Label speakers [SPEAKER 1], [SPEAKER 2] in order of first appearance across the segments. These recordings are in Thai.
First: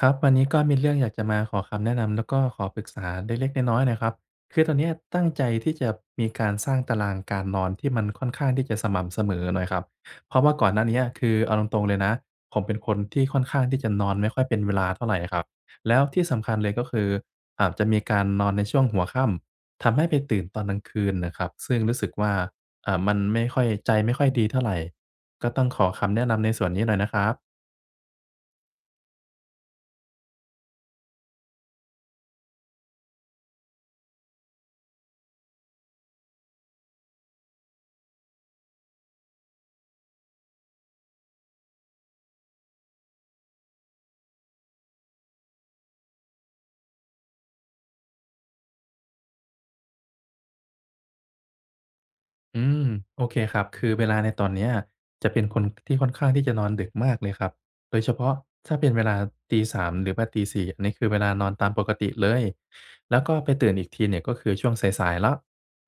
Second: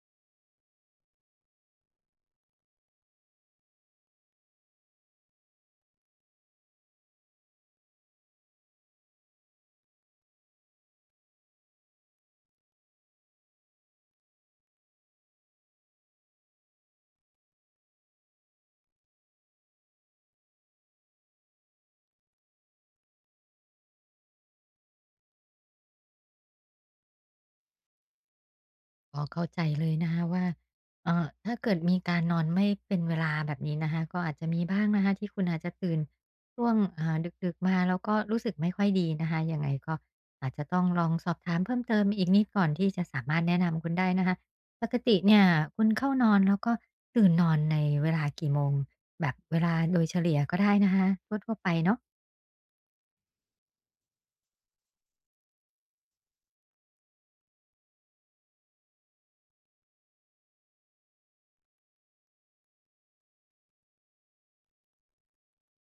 [SPEAKER 1] ครับ วันนี้ก็มีเรื่องอยากจะมาขอคำแนะนำ แล้วก็ขอปรึกษาไดเล็กน้อย ๆ หน่อยครับ คือตอนเนี้ยตั้งใจที่จะมีการสร้างตารางการนอนที่มันค่อนข้างที่จะสม่ำเสมอหน่อยครับ เพราะว่าก่อนหน้าเนี้ย คือเอาตรง ๆ เลยนะ ผมเป็นคนที่ค่อนข้างที่จะนอนไม่ค่อยเป็นเวลาเท่าไรน่ะครับ แล้วที่สำคัญเลยก็คืออาบจะมีการนอนในช่วงหัวค่ำ ทำให้ไปตื่นตอนกลางคืนน่ะครับ ซึ่งรู้สึกว่า อ่า มันไม่ค่อย ใจไม่ค่อยดีเท่าไร ก็ต้องขอคำแนะนำในส่วนนี้หน่อยนะครับ
[SPEAKER 2] อ๋อ เข้าใจเลยนะคะว่า อ่า ถ้าเกิดมีการนอนไม่เป็นเวลาแบบนี้นะคะ ก็อาจจะมีบ้างนะคะที่คุณอาจจะตื่นช่วง อ่า ดึก ๆ มาแล้วก็รู้สึกไม่ค่อยดีนะคะ ยังไงก็อาจจะต้องลองสอบถามเพิ่มเติมอีกนิด ก่อนที่จะสามารถแนะนำคุณได้นะคะ ปกติเนี่ยคุณเข้านอนแล้วก็ตื่นนอนในเวลากี่โมง? แบบเวลาโดยเฉลี่ยก็ได้นะคะ ทั่ว ๆ ไปเนาะ
[SPEAKER 1] อืม โอเค ครับ คือเวลาในตอนเนี้ยจะเป็นคนที่ค่อนข้างที่จะนอนดึกมากเลยครับ โดยเฉพาะถ้าเป็นเวลาตี 3 หรือว่าตี 4 นี้คือเวลานอนตามปกติเลย แล้วก็ไปตื่นอีกทีเนี่ย ก็คือช่วงสาย ๆ แล้ว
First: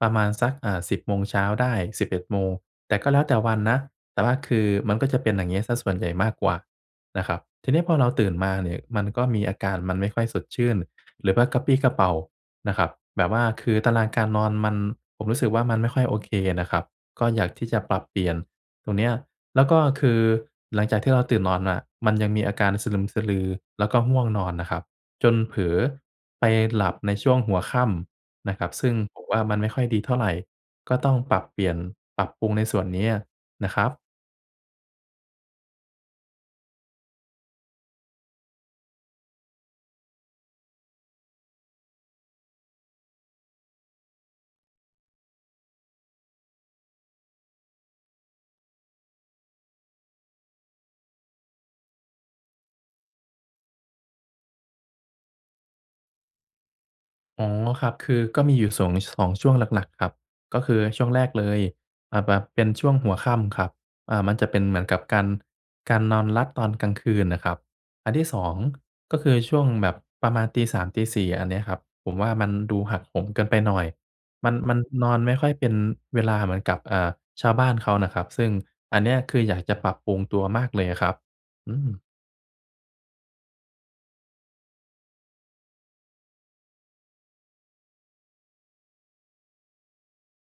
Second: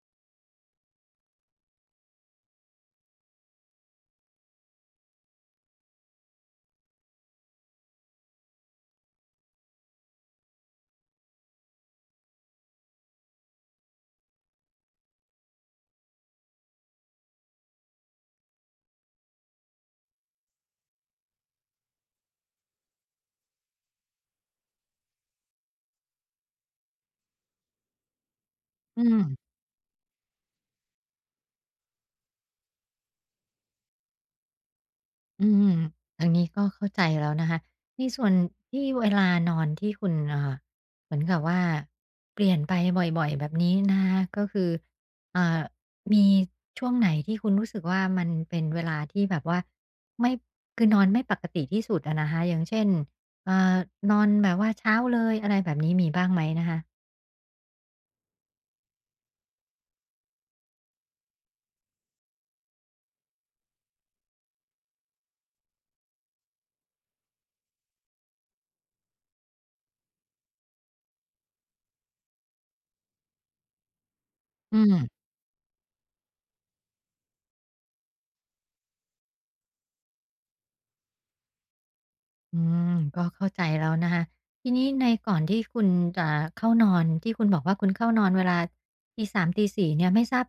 [SPEAKER 1] ประมาณสัก อ่า 10 โมงเช้าได้ 11 โมง แต่ก็แล้วแต่วันนะ แต่ว่าคือมันก็จะเป็นอย่างเงี้ยเสียส่วนใหญ่มากกว่านะครับ ทีเนี้ยพอเราตื่นมานี่มันก็มีอาการ มันไม่ค่อยสดชื่นหรือว่ากระปรี้กระเปร่านะครับ แบบว่าคือตารางการนอนมัน ผมรู้สึกว่า มันไม่ค่อยโอเคอะน่ะครับ ก็อยากที่จะปรับเปลี่ยนตรงเนี้ย แล้วก็คือหลังจากที่เราตื่นนอนน่ะ มันยังมีอาการสะลึมสะลือแล้วก็ง่วงนอนน่ะครับ จนเผลอไปหลับในช่วงหัวค่ำน่ะครับ ซึ่ง
[SPEAKER 2] อื
[SPEAKER 1] ผม
[SPEAKER 2] ม
[SPEAKER 1] ว่า มันไม่ค่อยดีเท่าไร ก็ต้องปรับเปลี่ยน ปรับปรุงในส่วนเนี้ยนะครับ
[SPEAKER 2] อืม อันนี้ก็เข้าใจแล้วนะคะ ในส่วนที่ เวลานอนที่คุณ อ่า เหมือนกับว่าเปลี่ยนไปบ่อย ๆ แบบนี้นะคะ ก็คือ เอ่อ มีช่วงไหนที่คุณรู้สึกว่ามันเป็นเวลาที่แบบว่า ไม่ คือนอนไม่ปกติที่สุดอะนะคะ อย่างเช่น เอ่อ นอนแบบว่าเช้าเลย อะไรแบบนี้ มีบ้างไหมนะคะ?
[SPEAKER 1] อ๋อ ครับ คือก็มีอยู่ 2- 2 ช่วงหลัก ๆ ครับ ก็คือช่วงแรกเลย อ่า แบบเป็นช่วงหัวค่ำครับ อ่า มันจะเป็นเหมือนกับการ การนอนลัดตอนกลางคืนน่ะครับ อันที่ 2 ก็คือช่วงแบบประมาณตี 3 ตี 4 อันเนี้ยครับ ผมว่ามันดูหักโหมเกินไปหน่อย มัน ม
[SPEAKER 2] อ
[SPEAKER 1] ั
[SPEAKER 2] ื
[SPEAKER 1] น
[SPEAKER 2] ม
[SPEAKER 1] นอนไม่ค่อยเป็นเวลาเหมือนกับ อ่า ชาวบ้านเขานะครับ ซึ่งอันเนี้ย คืออยากจะปรับปรุงตัวมากเลยอะครับ อืม
[SPEAKER 2] อืม ก็เข้าใจแล้วนะคะ ทีนี้ในก่อนที่คุณจะเข้านอน ที่คุณบอกว่าคุณเข้านอนเวลาตี 3 ตี 4 เนี่ย ไม่ทราบ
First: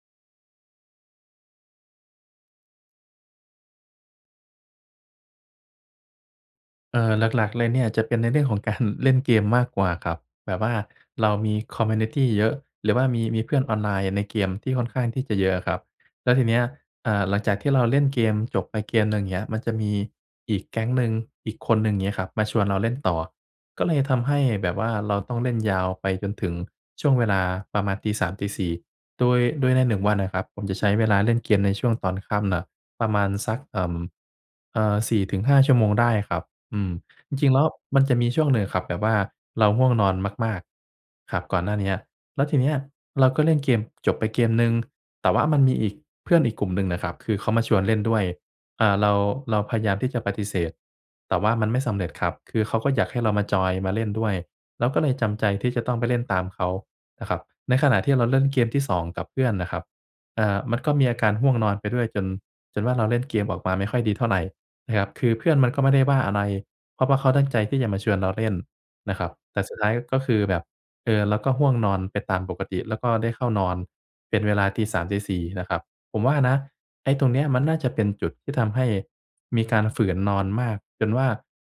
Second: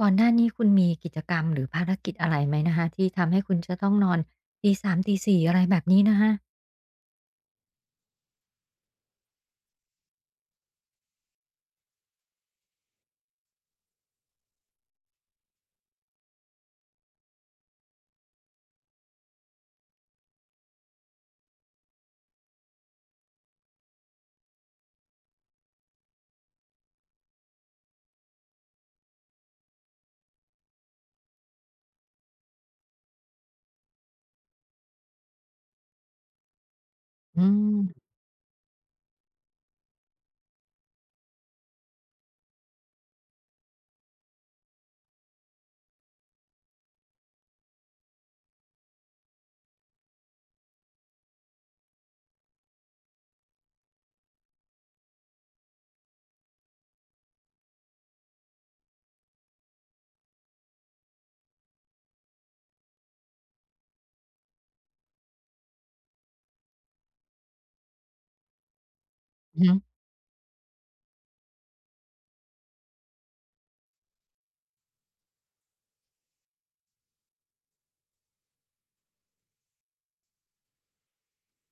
[SPEAKER 2] ก่อนหน้านี้ คุณมีกิจกรรมหรือภารกิจอะไรไหมนะคะ ที่ทำให้คุณจะต้องนอนตี 3 ตี 4 อะไรแบบนี้นะคะ?
[SPEAKER 1] เออ หลัก ๆ เลยเนี่ยจะเป็นในเรื่องของ การ เล่นเกมมากกว่าครับ แบบว่า เรามี คอมมิวนิตี เยอะ หรือว่ามี มีเพื่อนออนไลน์ในเกมที่ค่อนข้างที่จะเยอะอะครับ แล้วทีเนี้ย อ่า หลังจากที่เราเล่นเกมจบไปเกมหนึ่ง เงี้ย มันจะมีอีกแก๊งหนึ่ง อีกคนหนึ่ง งี้ครับ มาชวนเราเล่นต่อ ก็เลยทำให้แบบว่าเราต้องเล่นยาวไปจนถึงช่วงเวลาประมาณตี 3 ตี 4 โดย โดยในหนึ่งวันน่ะครับผมจะใช้เวลาเล่นเกมในช่วงตอนค่ำน่ะประมาณสัก เอ่อ เอ่อ 4-5 ชั่วโมงได้ครับ อืม จ
[SPEAKER 2] อื
[SPEAKER 1] ริง ๆ แล้ว
[SPEAKER 2] ม
[SPEAKER 1] มันจะมีช่วงหนึ่งอะครับแบบว่าเราง่วงนอนมาก ๆ ครับ ก่อนหน้าเนี้ย แล้วทีเนี้ยเราก็เล่นเกมจบไปเกมหนึ่ง แต่ว่ามันมีอีก เพื่อนอีกกลุ่มหนึ่งน่ะครับคือเขามาชวนเล่นด้วย อ่า เรา เราพยายามที่จะปฏิเสธ แต่ว่ามันไม่สำเร็จครับ คือเขาก็อยากให้เรามาจอย มาเล่นด้วย เราก็เลยจำใจที่จะต้องไปเล่นตามเขาน่ะครับ ในขณะที่เราเล่นเกมที่ 2 กับเพื่อนน่ะครับ เอ่อ มันก็มีอาการห้วงนอนไปด้วย จน จนว่า เราเล่นเกมออกมาไม่ค่อยดีเท่าไรนะครับ คือเพื่อนมันก็ไม่ได้ว่าอะไร เพราะว่าเขาตั้งใจที่จะมาชวนเราเล่นนะครับ แต
[SPEAKER 2] อื
[SPEAKER 1] ่
[SPEAKER 2] อ
[SPEAKER 1] ส
[SPEAKER 2] ฮ
[SPEAKER 1] ุด
[SPEAKER 2] ึ
[SPEAKER 1] ท้ายก็คือแบบ เอ่อ แล้วก็ห้วงนอนไปตามปกติ แล้วก็ได้เข้านอนเป็นเวลาตี 3 ตี 4 น่ะครับ ผมว่านะไอ้ตรงเนี้ยมันน่าจะเป็นจุดที่ทำให้มีการฝืนนอนมาก จนว่า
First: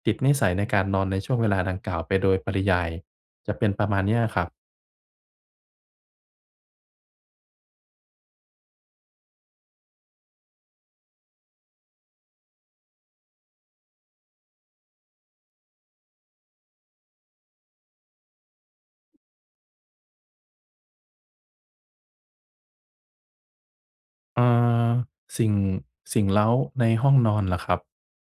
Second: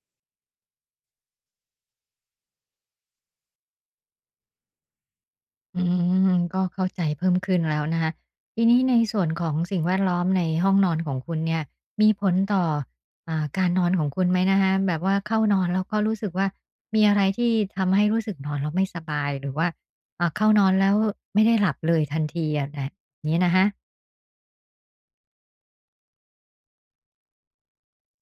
[SPEAKER 1] ติดนิสัยในการนอนในช่วงเวลาดังกล่าวไปโดยปริยาย จะเป็นประมาณนี้อะครับ
[SPEAKER 2] อืม ก็เข้าใจเพิ่มขึ้นแล้วนะคะ ทีนี้ในส่วนของสิ่งแวดล้อมในห้องนอนของคุณเนี่ยมีผลต่อ อ่า การนอนของคุณไหมนะคะ? แบบว่าเข้านอนแล้วก็รู้สึกว่า มีอะไรที่ทำให้รู้สึกนอนแล้วไม่สบาย หรือว่า อ่า เข้านอนแล้วไม่ได้หลับเลยทันทีอะแดะ งี้นะคะ
[SPEAKER 1] อา สิ่ง สิ่งเร้าในห้องนอนเหรอครับ?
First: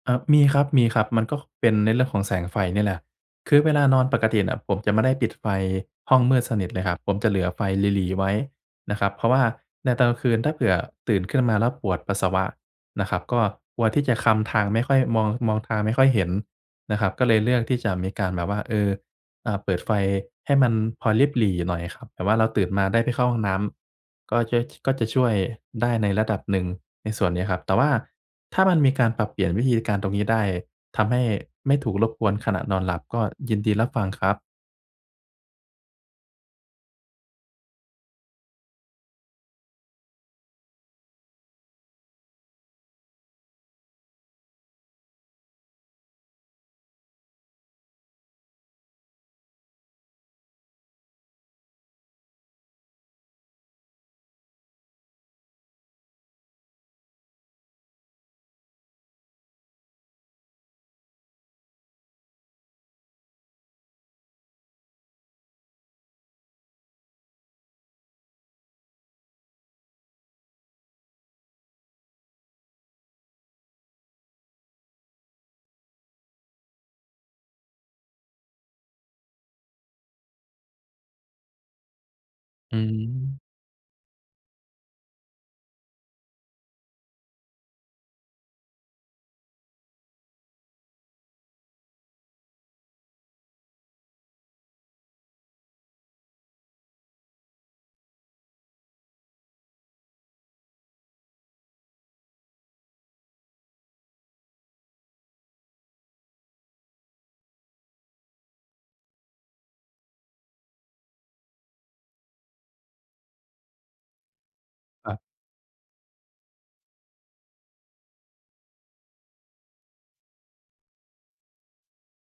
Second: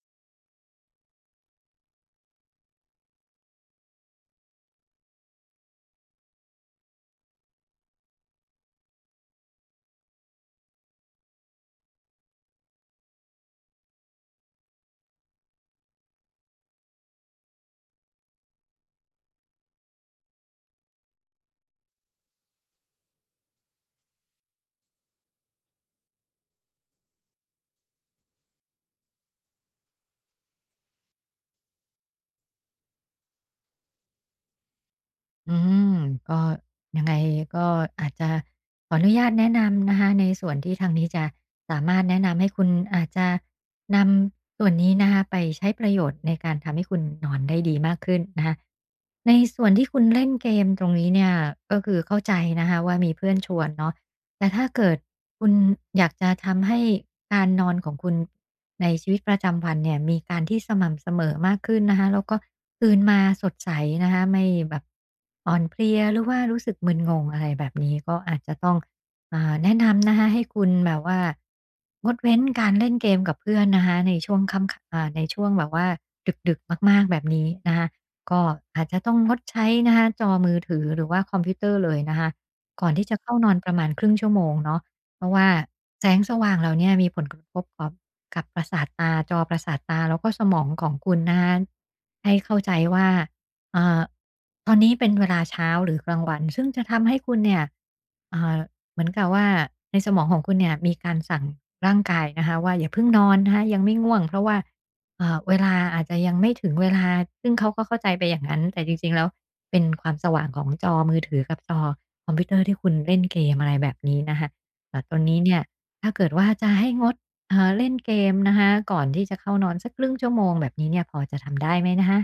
[SPEAKER 1] อะ มีครับ มีครับ มันก็ ค เป็นในเรื่องของแสงไฟนี่แหละ คือเวลานอนปกติเนี่ยผมจะไม่ได้ปิดไฟห้องมืดสนิทเลยครับ ผมจะเหลือไฟหรี่ ๆ ไว้นะครับ เพราะว่าในตอนกลางคืน ถ้าเผื่อตื่นขึ้นมาแล้วปวดปัสสาวะนะครับก็กลัวที่จะคลำทางไม่ค่อย มอง มองทางไม่ค่อยเห็นนะครับ ก็เลยเลือกที่จะมีการแบบว่า เอ่อ อ่า เปิดไฟให้มันพอริบหรี่หน่อยครับ แต่ว่าเราตื่นมาได้ไปเข้าห้องน้ำ ก็จะ ช ก็จะช่วยได้ในระดับหนึ่งในส่วนนี้ครับ แต่ว่าถ้ามันมีการปรับเปลี่ยนวิธีการตรงนี้ได้ ทำให้ไม่ถูกรบกวนขณะนอนหลับ ก็ยินดีรับฟังครับ
[SPEAKER 2] อืม ก็ ยังไงก็อาจจะขออนุญาตแนะนำนะคะในส่วนที่ทางนี้จะสามารถแนะนำให้คุณ อาจจะนำส่วนนี้นะคะไปใช้ประโยชน์ในการทำให้คุณนอนได้ดีมากขึ้นนะคะ ในส่วนที่คุณเล่นเกมตรงนี้เนี่ยก็คือเข้าใจนะคะว่า มีเพื่อนชวนเนาะ แต่ถ้าเกิดคุณอยากจะทำให้การนอนของคุณในชีวิตประจำวันเนี่ยมีการที่สม่ำเสมอมากขึ้นนะคะ แล้วก็ตื่นมาสดใสนะคะ ไม่แบบ อ่อนเพลีย หรือว่ารู้สึกมึนงง อะไรแบบนี้ ก็อาจจะต้อง อ่า แนะนำ นะคะให้คุณแบบว่า งดเว้นการเล่นเกมกับเพื่อนนะคะ ในช่วงค่ำ อ่า ในช่วงแบบว่าดึก ๆ มาก ๆ แบบนี้นะคะ ก็อาจจะต้องงดใช้นะคะจอมือถือ หรือว่าคอมพิวเตอร์เลยนะคะ
[SPEAKER 1] อื
[SPEAKER 2] ก่อนที่จะเข้า
[SPEAKER 1] ม
[SPEAKER 2] นอนประมาณครึ่งชั่วโมงเนาะ เพราะว่าแสงสว่างเหล่าเนี้ยมีผลกระทบต่อ กับประสาทตา จอประสาทตาแล้วก็สมองของคุณนะคะ ให้เข้าใจว่า เอ่อ ตอนนี้เป็นเวลาเช้าหรือกลางวัน ซึ่งจะทำให้คุณเนี่ย เอ่อ เหมือนกับว่า ในสมองของคุณเนี่ยมีการสั่งร่างกายนะคะว่า อย่าเพิ่งนอนนะคะ ยังไม่ง่วง เพราะว่า เอ่อ เวลา อาจจะยังไม่ถึงเวลา ซึ่งเขาก็เข้าใจไปอย่างงั้น แต่จริง ๆ แล้วเป็นความสว่างของจอมือถือกับจอคอมพิวเตอร์ที่คุณเล่นเกม อะไรแบบนี้นะคะ อะ
[SPEAKER 1] ค
[SPEAKER 2] ต
[SPEAKER 1] รั
[SPEAKER 2] อ
[SPEAKER 1] บ
[SPEAKER 2] นนี้เนี่ยถ้าเกิดว่า จะให้งด เอ่อ เล่นเกมนะคะก่อนที่จะเข้านอนสักครึ่งชั่วโมงแบบนี้เนี่ย พอจะทำได้ไหมนะคะ?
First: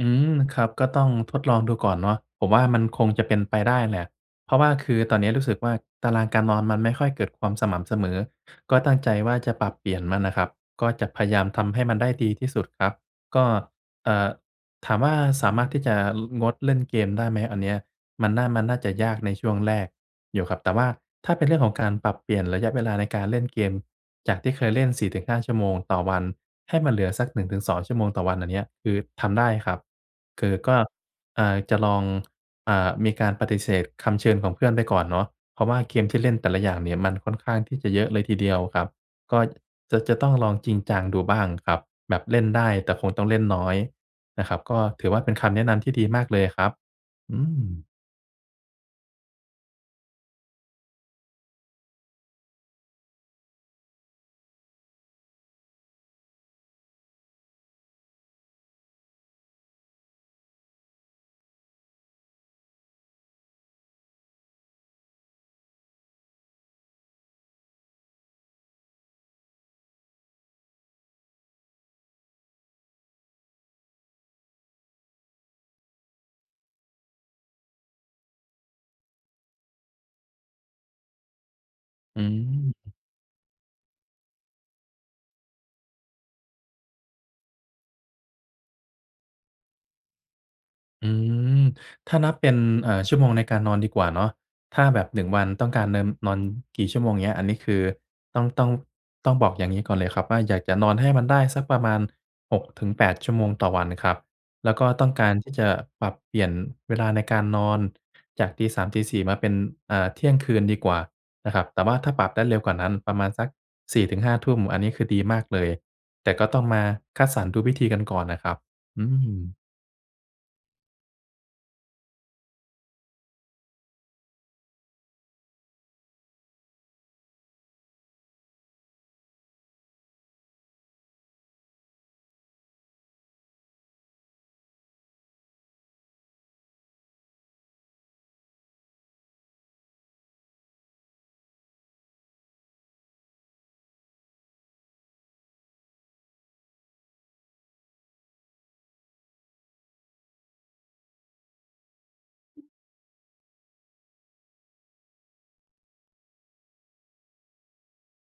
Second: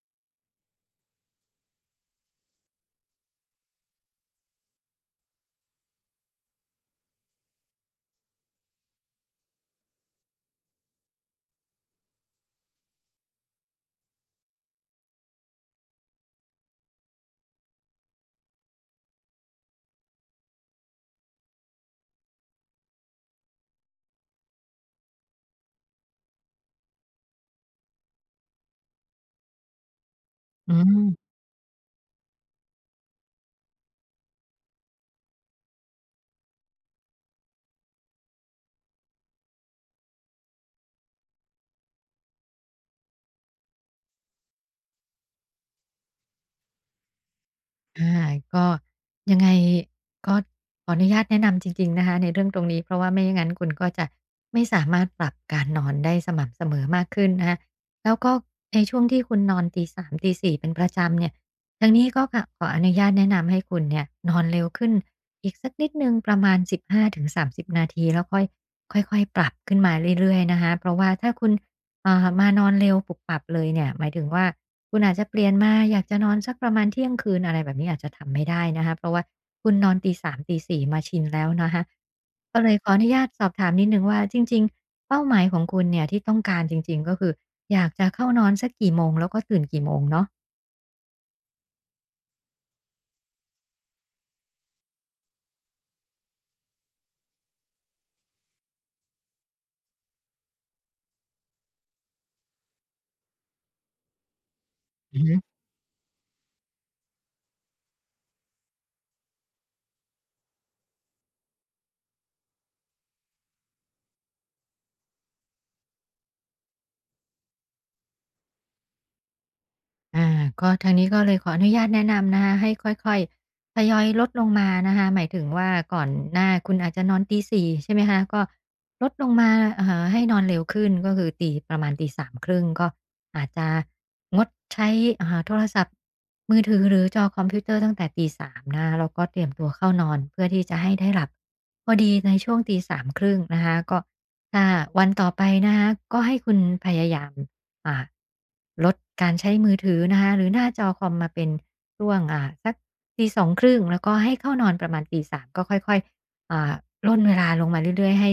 [SPEAKER 1] อืม ครับ ก็ต้องทดลองดูก่อนเนาะ ผมว่า มันคงจะเป็นไปได้แหละ เพราะว่าคือตอนนี้รู้สึกว่า ตารางการนอนมันไม่ค่อยเกิดความสม่ำเสมอ ก็ตั้งใจว่า จะปรับเปลี่ยนมันน่ะครับ ก็จะพยายามทำให้มันได้ดีที่สุดครับ ก็ เอ่อ ถามว่า สามารถที่จะงดเล่นเกมได้ไหม? อันเนี้ยมันน่า มันน่าจะยากในช่วงแรกอยู่ครับ แต่ว่าถ้าเป็นเรื่องของการปรับเปลี่ยนระยะเวลาในการเล่นเกม จากที่เคยเล่น 4-5 ชั่วโมงต่อวัน ให้มันเหลือสัก 1-2 ชั่วโมงต่อวัน อันเนี้ยคือทำได้ครับ คือ
[SPEAKER 2] อ
[SPEAKER 1] ก
[SPEAKER 2] ื
[SPEAKER 1] ็
[SPEAKER 2] ม
[SPEAKER 1] เอ่อ จะลอง เอ่อ มีการปฏิเสธคำเชิญของเพื่อนไปก่อนเนาะ เพราะว่าเกมที่เล่นแต่ละอย่างเนี่ยมันค่อนข้างที่จะเยอะเลยทีเดียวครับ ก็จะ จะต้องลองจริงจังดูบ้างครับ แบบเล่นได้แต่คงต้องเล่นน้อยนะครับ ก็ถือว่า เป็นคำแนะนำที่ดีมากเลยอะครับ อืม
[SPEAKER 2] อ่า ก็ ยังไงก็ขออนุญาตแนะนำจริง ๆ นะคะในเรื่องตรงนี้ เพราะว่าไม่งั้นคุณก็จะไม่สามารถปรับการนอนได้สม่ำเสมอมากขึ้นนะคะ แล้วก็ในช่วงที่คุณนอนตี 3 ตี 4 เป็นประจำเนี่ย ทางนี้ก็ ขะ ขออนุญาตแนะนำให้คุณเนี่ยนอนเร็วขึ้นอีกสักนิดหนึ่ง ประมาณ 15-30 นาที แล้ว ค่อย ค่อย ๆ ปรับขึ้นมาเรื่อย ๆ นะคะ เพราะว่าถ้าคุณ อ่า มานอนเร็วปุบปับเลยเนี่ย หมายถึงว่า คุณอาจจะเปลี่ยนมา อยากจะนอนสักประมาณเที่ยงคืน อะไรแบบนี้ อาจจะทำไม่ได้นะคะ เพราะว่าคุณนอนตี 3 ตี 4 มาชินแล้วนะคะ
[SPEAKER 1] อื
[SPEAKER 2] ก็เลยขอ
[SPEAKER 1] ม
[SPEAKER 2] อนุญาตสอบถามนิดหนึ่งว่า จริง ๆ เป้าหมายของคุณเนี่ยที่ต้องการจริง ๆ ก็คืออยากจะเข้านอนสักกี่โมง? แล้วก็ตื่นกี่โมงเนาะ?
[SPEAKER 1] อือ ถ้านับเป็น เอ่อ ชั่วโมงในการนอนดีกว่าเนาะ ถ้าแบบ 1 วันต้องการเนิน นอนกี่ชั่วโมง อย่างเงี้ย อันนี้คือต้อง ต้อง ต้องบอกอย่างงี้ก่อนเลยครับว่า อยากจะนอนให้มันได้สักประมาณ 6-8 ชั่วโมงต่อวันครับ แล้วก็ต้อง
[SPEAKER 2] อือ
[SPEAKER 1] กา
[SPEAKER 2] ฮ
[SPEAKER 1] ร
[SPEAKER 2] ึ
[SPEAKER 1] ที่จะปรับเปลี่ยนเวลาในการนอน จากตี 3 ตี 4 มาเป็น อ่า เที่ยงคืนดีกว่านะครับ แต่ว่าถ้าปรับได้เร็วกว่านั้นประมาณสัก 4-5 ทุ่ม อันนี้คือดีมากเลย แต่ก็ต้องมาคัดสรรดูวิธีกันก่อนนะครับ อืม
[SPEAKER 2] อ่า ก็ ทางนี้ก็เลยขออนุญาตแนะนำนะคะ ให้ค่อย ๆ ทยอยลดลงมานะคะ หมายถึงว่า ก่อนหน้าคุณอาจจะนอนตี 4:30 ใช่ไหมคะ ก็ลดลงมา อ่า ให้นอนเร็วขึ้น ก็คือตี ประมาณตี 3:30 ก็อาจจะงดใช้ อ่า โทรศัพท์มือถือ หรือจอคอมพิวเตอร์ตั้งแต่ตี 3 นะคะ แล้วก็เตรียมตัวเข้านอน เพื่อที่จะให้ได้หลับพอดีในช่วงตี 3:30 นะคะ ก็ถ้าวันต่อไปนะคะ ก็ให้คุณพยายาม อ่า ลดการใช้มือถือนะคะ หรือหน้าจอคอมมาเป็นช่วง อ่า สักตี 2:30 แล้วก็ให้เข้านอนประมาณตี 3 ก็ค่อย ๆ อ่า ร่นเวลาลงมาเรื่อย ๆ ให้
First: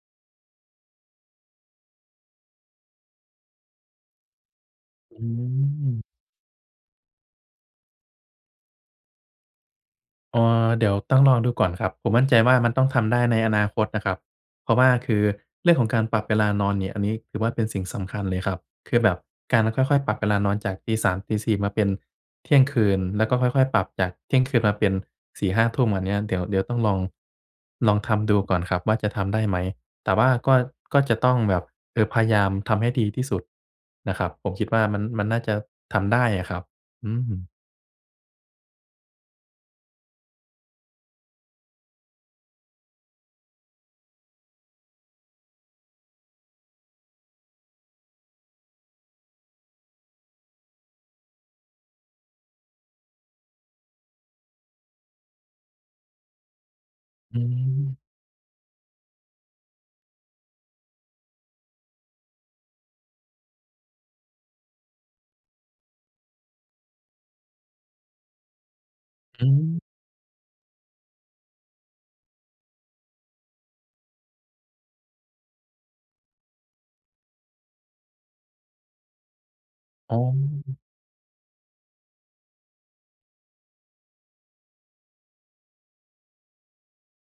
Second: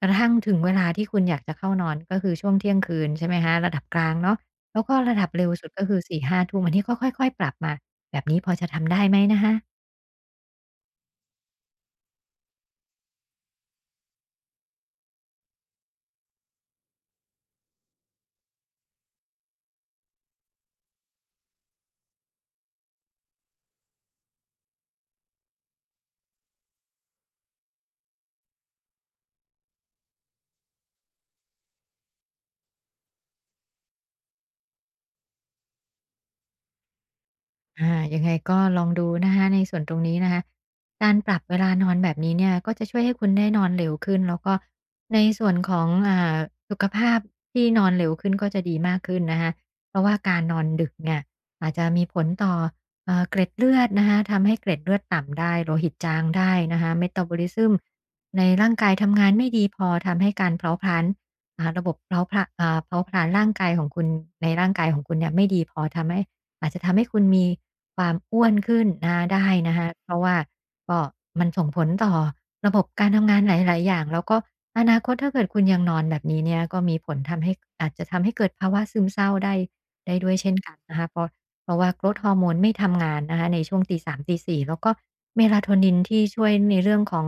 [SPEAKER 2] กระทั่งถึงเวลาที่คุณอยากจะเข้านอน ก็คือช่วงเที่ยงคืน ใช่ไหมคะ ระดับกลางเนาะ แล้วก็ร
[SPEAKER 1] อ
[SPEAKER 2] ะ
[SPEAKER 1] ื
[SPEAKER 2] ดับเร็วสุดก็คือ
[SPEAKER 1] อ
[SPEAKER 2] 4-5 ทุ่ม อันนี้ก็ค่อย ๆ ปรับค่ะ แบบนี้พอจะทำได้ไหมนะคะ?
[SPEAKER 1] เออ เดี๋ยวต้องลองดูก่อนครับ ผมมั่นใจว่ามันต้องทำได้ในอนาคตนะครับ เพราะว่าคือเรื่องของการปรับเวลานอนเนี่ย อันนี้ ถือว่าเป็นสิ่งสำคัญเลยครับ คือแบบการค่อย ๆ ปรับเวลานอนจากตี 3 ตี 4 มาเป็นเที่ยงคืน แล้วก็ค่อย ๆ ปรับจากเที่ยงคืนมาเป็น 4-5 ทุ่ม อันเนี้ย เดี๋ยว เดี๋ยวต้องลอง ลองทำดูก่อนครับว่าจะทำได้ไหม แต่ว่าก็ ก็จะต้องแบบ คือพยายามทำให้ดีที่สุดนะครับ ผมคิดว่ามัน มันน่าจะทำได้อะครับ อืม
[SPEAKER 2] อา ยังไงก็ลองดูนะคะ ในส่วนตรงนี้นะคะ การปรับเวลานอนแบบนี้เนี่ย ก็จะช่วยให้คุณได้นอนเร็วขึ้น แล้วก็ในส่วนของ อ่า สุขภาพที่นอนเร็วขึ้นก็จะดีมากขึ้นนะคะ เพราะว่าการนอนดึกเนี่ยอาจจะมีผลต่อ เอ่อ เกล็ดเลือดนะคะ ทำให้เกล็ดเลือดต่ำได้ โลหิตจางได้นะคะ
[SPEAKER 1] อื
[SPEAKER 2] Metabolism
[SPEAKER 1] ม
[SPEAKER 2] ในร่างกายทำงานไม่ดีพอ ทำให้การเผาผลาญ อ่า ระบบเผาผละ อ่า เผาผลาญร่างกายของคุณ ในร่างกายของคุณเนี่ยไม่ดีพอ ทำให้ อาจจะทำให้คุณมีความอ้วนขึ้นนะคะ ได
[SPEAKER 1] อ
[SPEAKER 2] ้
[SPEAKER 1] ื
[SPEAKER 2] น
[SPEAKER 1] ม
[SPEAKER 2] ะคะ เพราะว่าก็ มันส่งผลต่อระบบการทำงานหลาย ๆ อย่าง แล้วก็อนาคต ถ้าเกิดคุณยังนอนแบบนี้เนี่ย ก็มีผลทำให้ อาจจะทำให้เกิดภาวะซึมเศร้าได้ ได
[SPEAKER 1] อ
[SPEAKER 2] ้
[SPEAKER 1] ๋
[SPEAKER 2] ด้วยเช่นกั
[SPEAKER 1] อ
[SPEAKER 2] นนะคะ เพราะ เพราะว่า Growth Hormone ไม่ทำงานนะคะ ในช่วงตี 3 ตี 4 แล้วก็ Melatonin ที่ช่วยในเรื่องของ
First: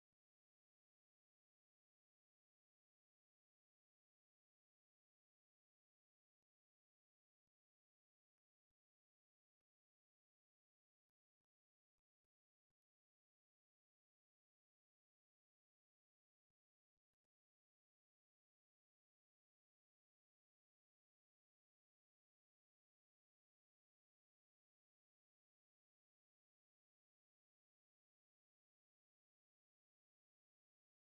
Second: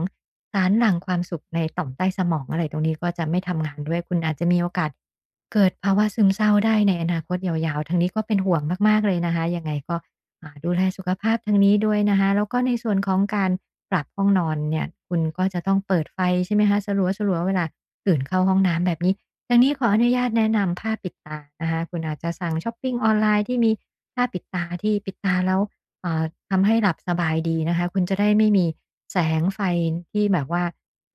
[SPEAKER 2] สารหลั่งความสุขในต่อมใต้สมอง อะไรตรงนี้ ก็จะไม่ทำงานด้วย คุณอาจจะมีโอกาสเกิดภาวะซึมเศร้าได้ในอนาคตยาว ๆ ทางนี้ก็เป็นห่วงมาก ๆ เลยนะคะ ยังไงก็ อ่า ดูแลสุขภาพทางนี้ด้วยนะคะ แล้วก็ในส่วนของการปรับห้องนอนเนี่ย คุณก็จะต้องเปิดไฟ ใช่ไหมคะ สลัว ๆ เวลาตื่นเข้าห้องน้ำแบบนี้ ทางนี้ขออนุญาตแนะนำผ้าปิดตานะคะ คุณอาจจะสั่งชอปปิงออนไลน์ที่มีผ้าปิดตา ที่ปิดตาแล้ว อ่า ทำให้หลับสบายดีนะคะ คุณจะได้ไม่มีแสงไฟที่แบบว่า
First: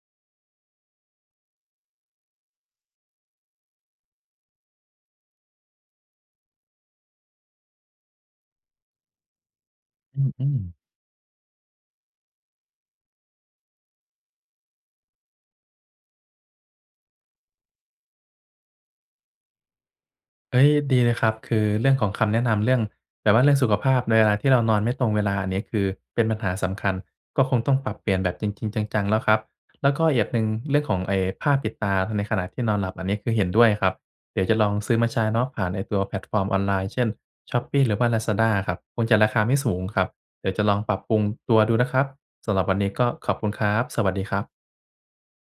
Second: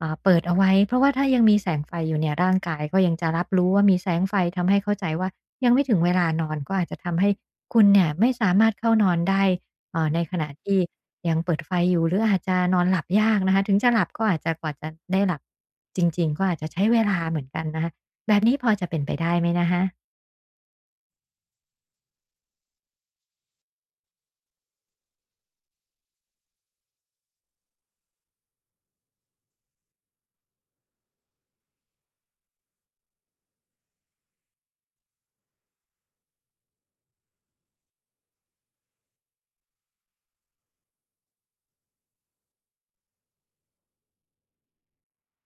[SPEAKER 2] อ่า เปิดเอาไว้ เพราะว่าถ้ายังมีแสงไฟอยู่เนี่ย ร่างกายก็ยังจะรับรู้ว่ามีแสงไฟ ทำให้เข้าใจว่ายังไม่ถึงเวลานอน ก็อาจจะทำให้คุณเนี่ยไม่สามารถเข้านอนได้ เอ่อ ใ
[SPEAKER 1] อ
[SPEAKER 2] นข
[SPEAKER 1] ื
[SPEAKER 2] ณะ
[SPEAKER 1] ม
[SPEAKER 2] ท
[SPEAKER 1] ๆ
[SPEAKER 2] ี่ยังเปิดไฟอยู่ หรืออาจจะนอนหลับยากนะคะ ถึงจะหลับก็อาจจะ กว่าจะได้หลับจริง ๆ ก็อาจจะใช้เวลาเหมือนกันนะคะ แบบนี้พอจะเป็นไปได้ไหมนะคะ?
[SPEAKER 1] เฮ้ย ดีเลยครับ คือเรื่องของคำแนะนำ เรื่อง แบบว่าเรื่องสุขภาพในเวลาที่เรานอนไม่ตรงเวลา อันนี้คือเป็นปัญหาสำคัญ ก็คงต้องปรับเปลี่ยนแบบจริง ๆ จัง ๆ แล้วครับ แล้วก็อีกอย่างหนึ่ง เรื่องของไอ้ผ้าปิดตาในขณะที่นอนหลับ อันนี้ คือเห็นด้วยครับ เดี๋ยวจะลองซื้อมาใช้เนาะ ผ่านไอ้ตัวแพลตฟอร์มออนไลน์ เช่น Shopee หรือว่า Lazada ครับ คงจะราคาไม่สูงครับ เดี๋ยวจะลองปรับปรุงตัวดูนะครับ สำหรับวันนี้ก็ขอบคุณครับ สวัสดีครับ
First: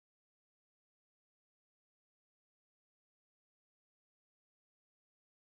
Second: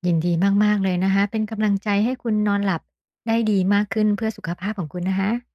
[SPEAKER 2] ยินดีมาก ๆ เลยนะคะ เป็นกำลังใจให้คุณนอนหลับได้ดีมากขึ้น เพื่อสุขภาพของคุณนะคะ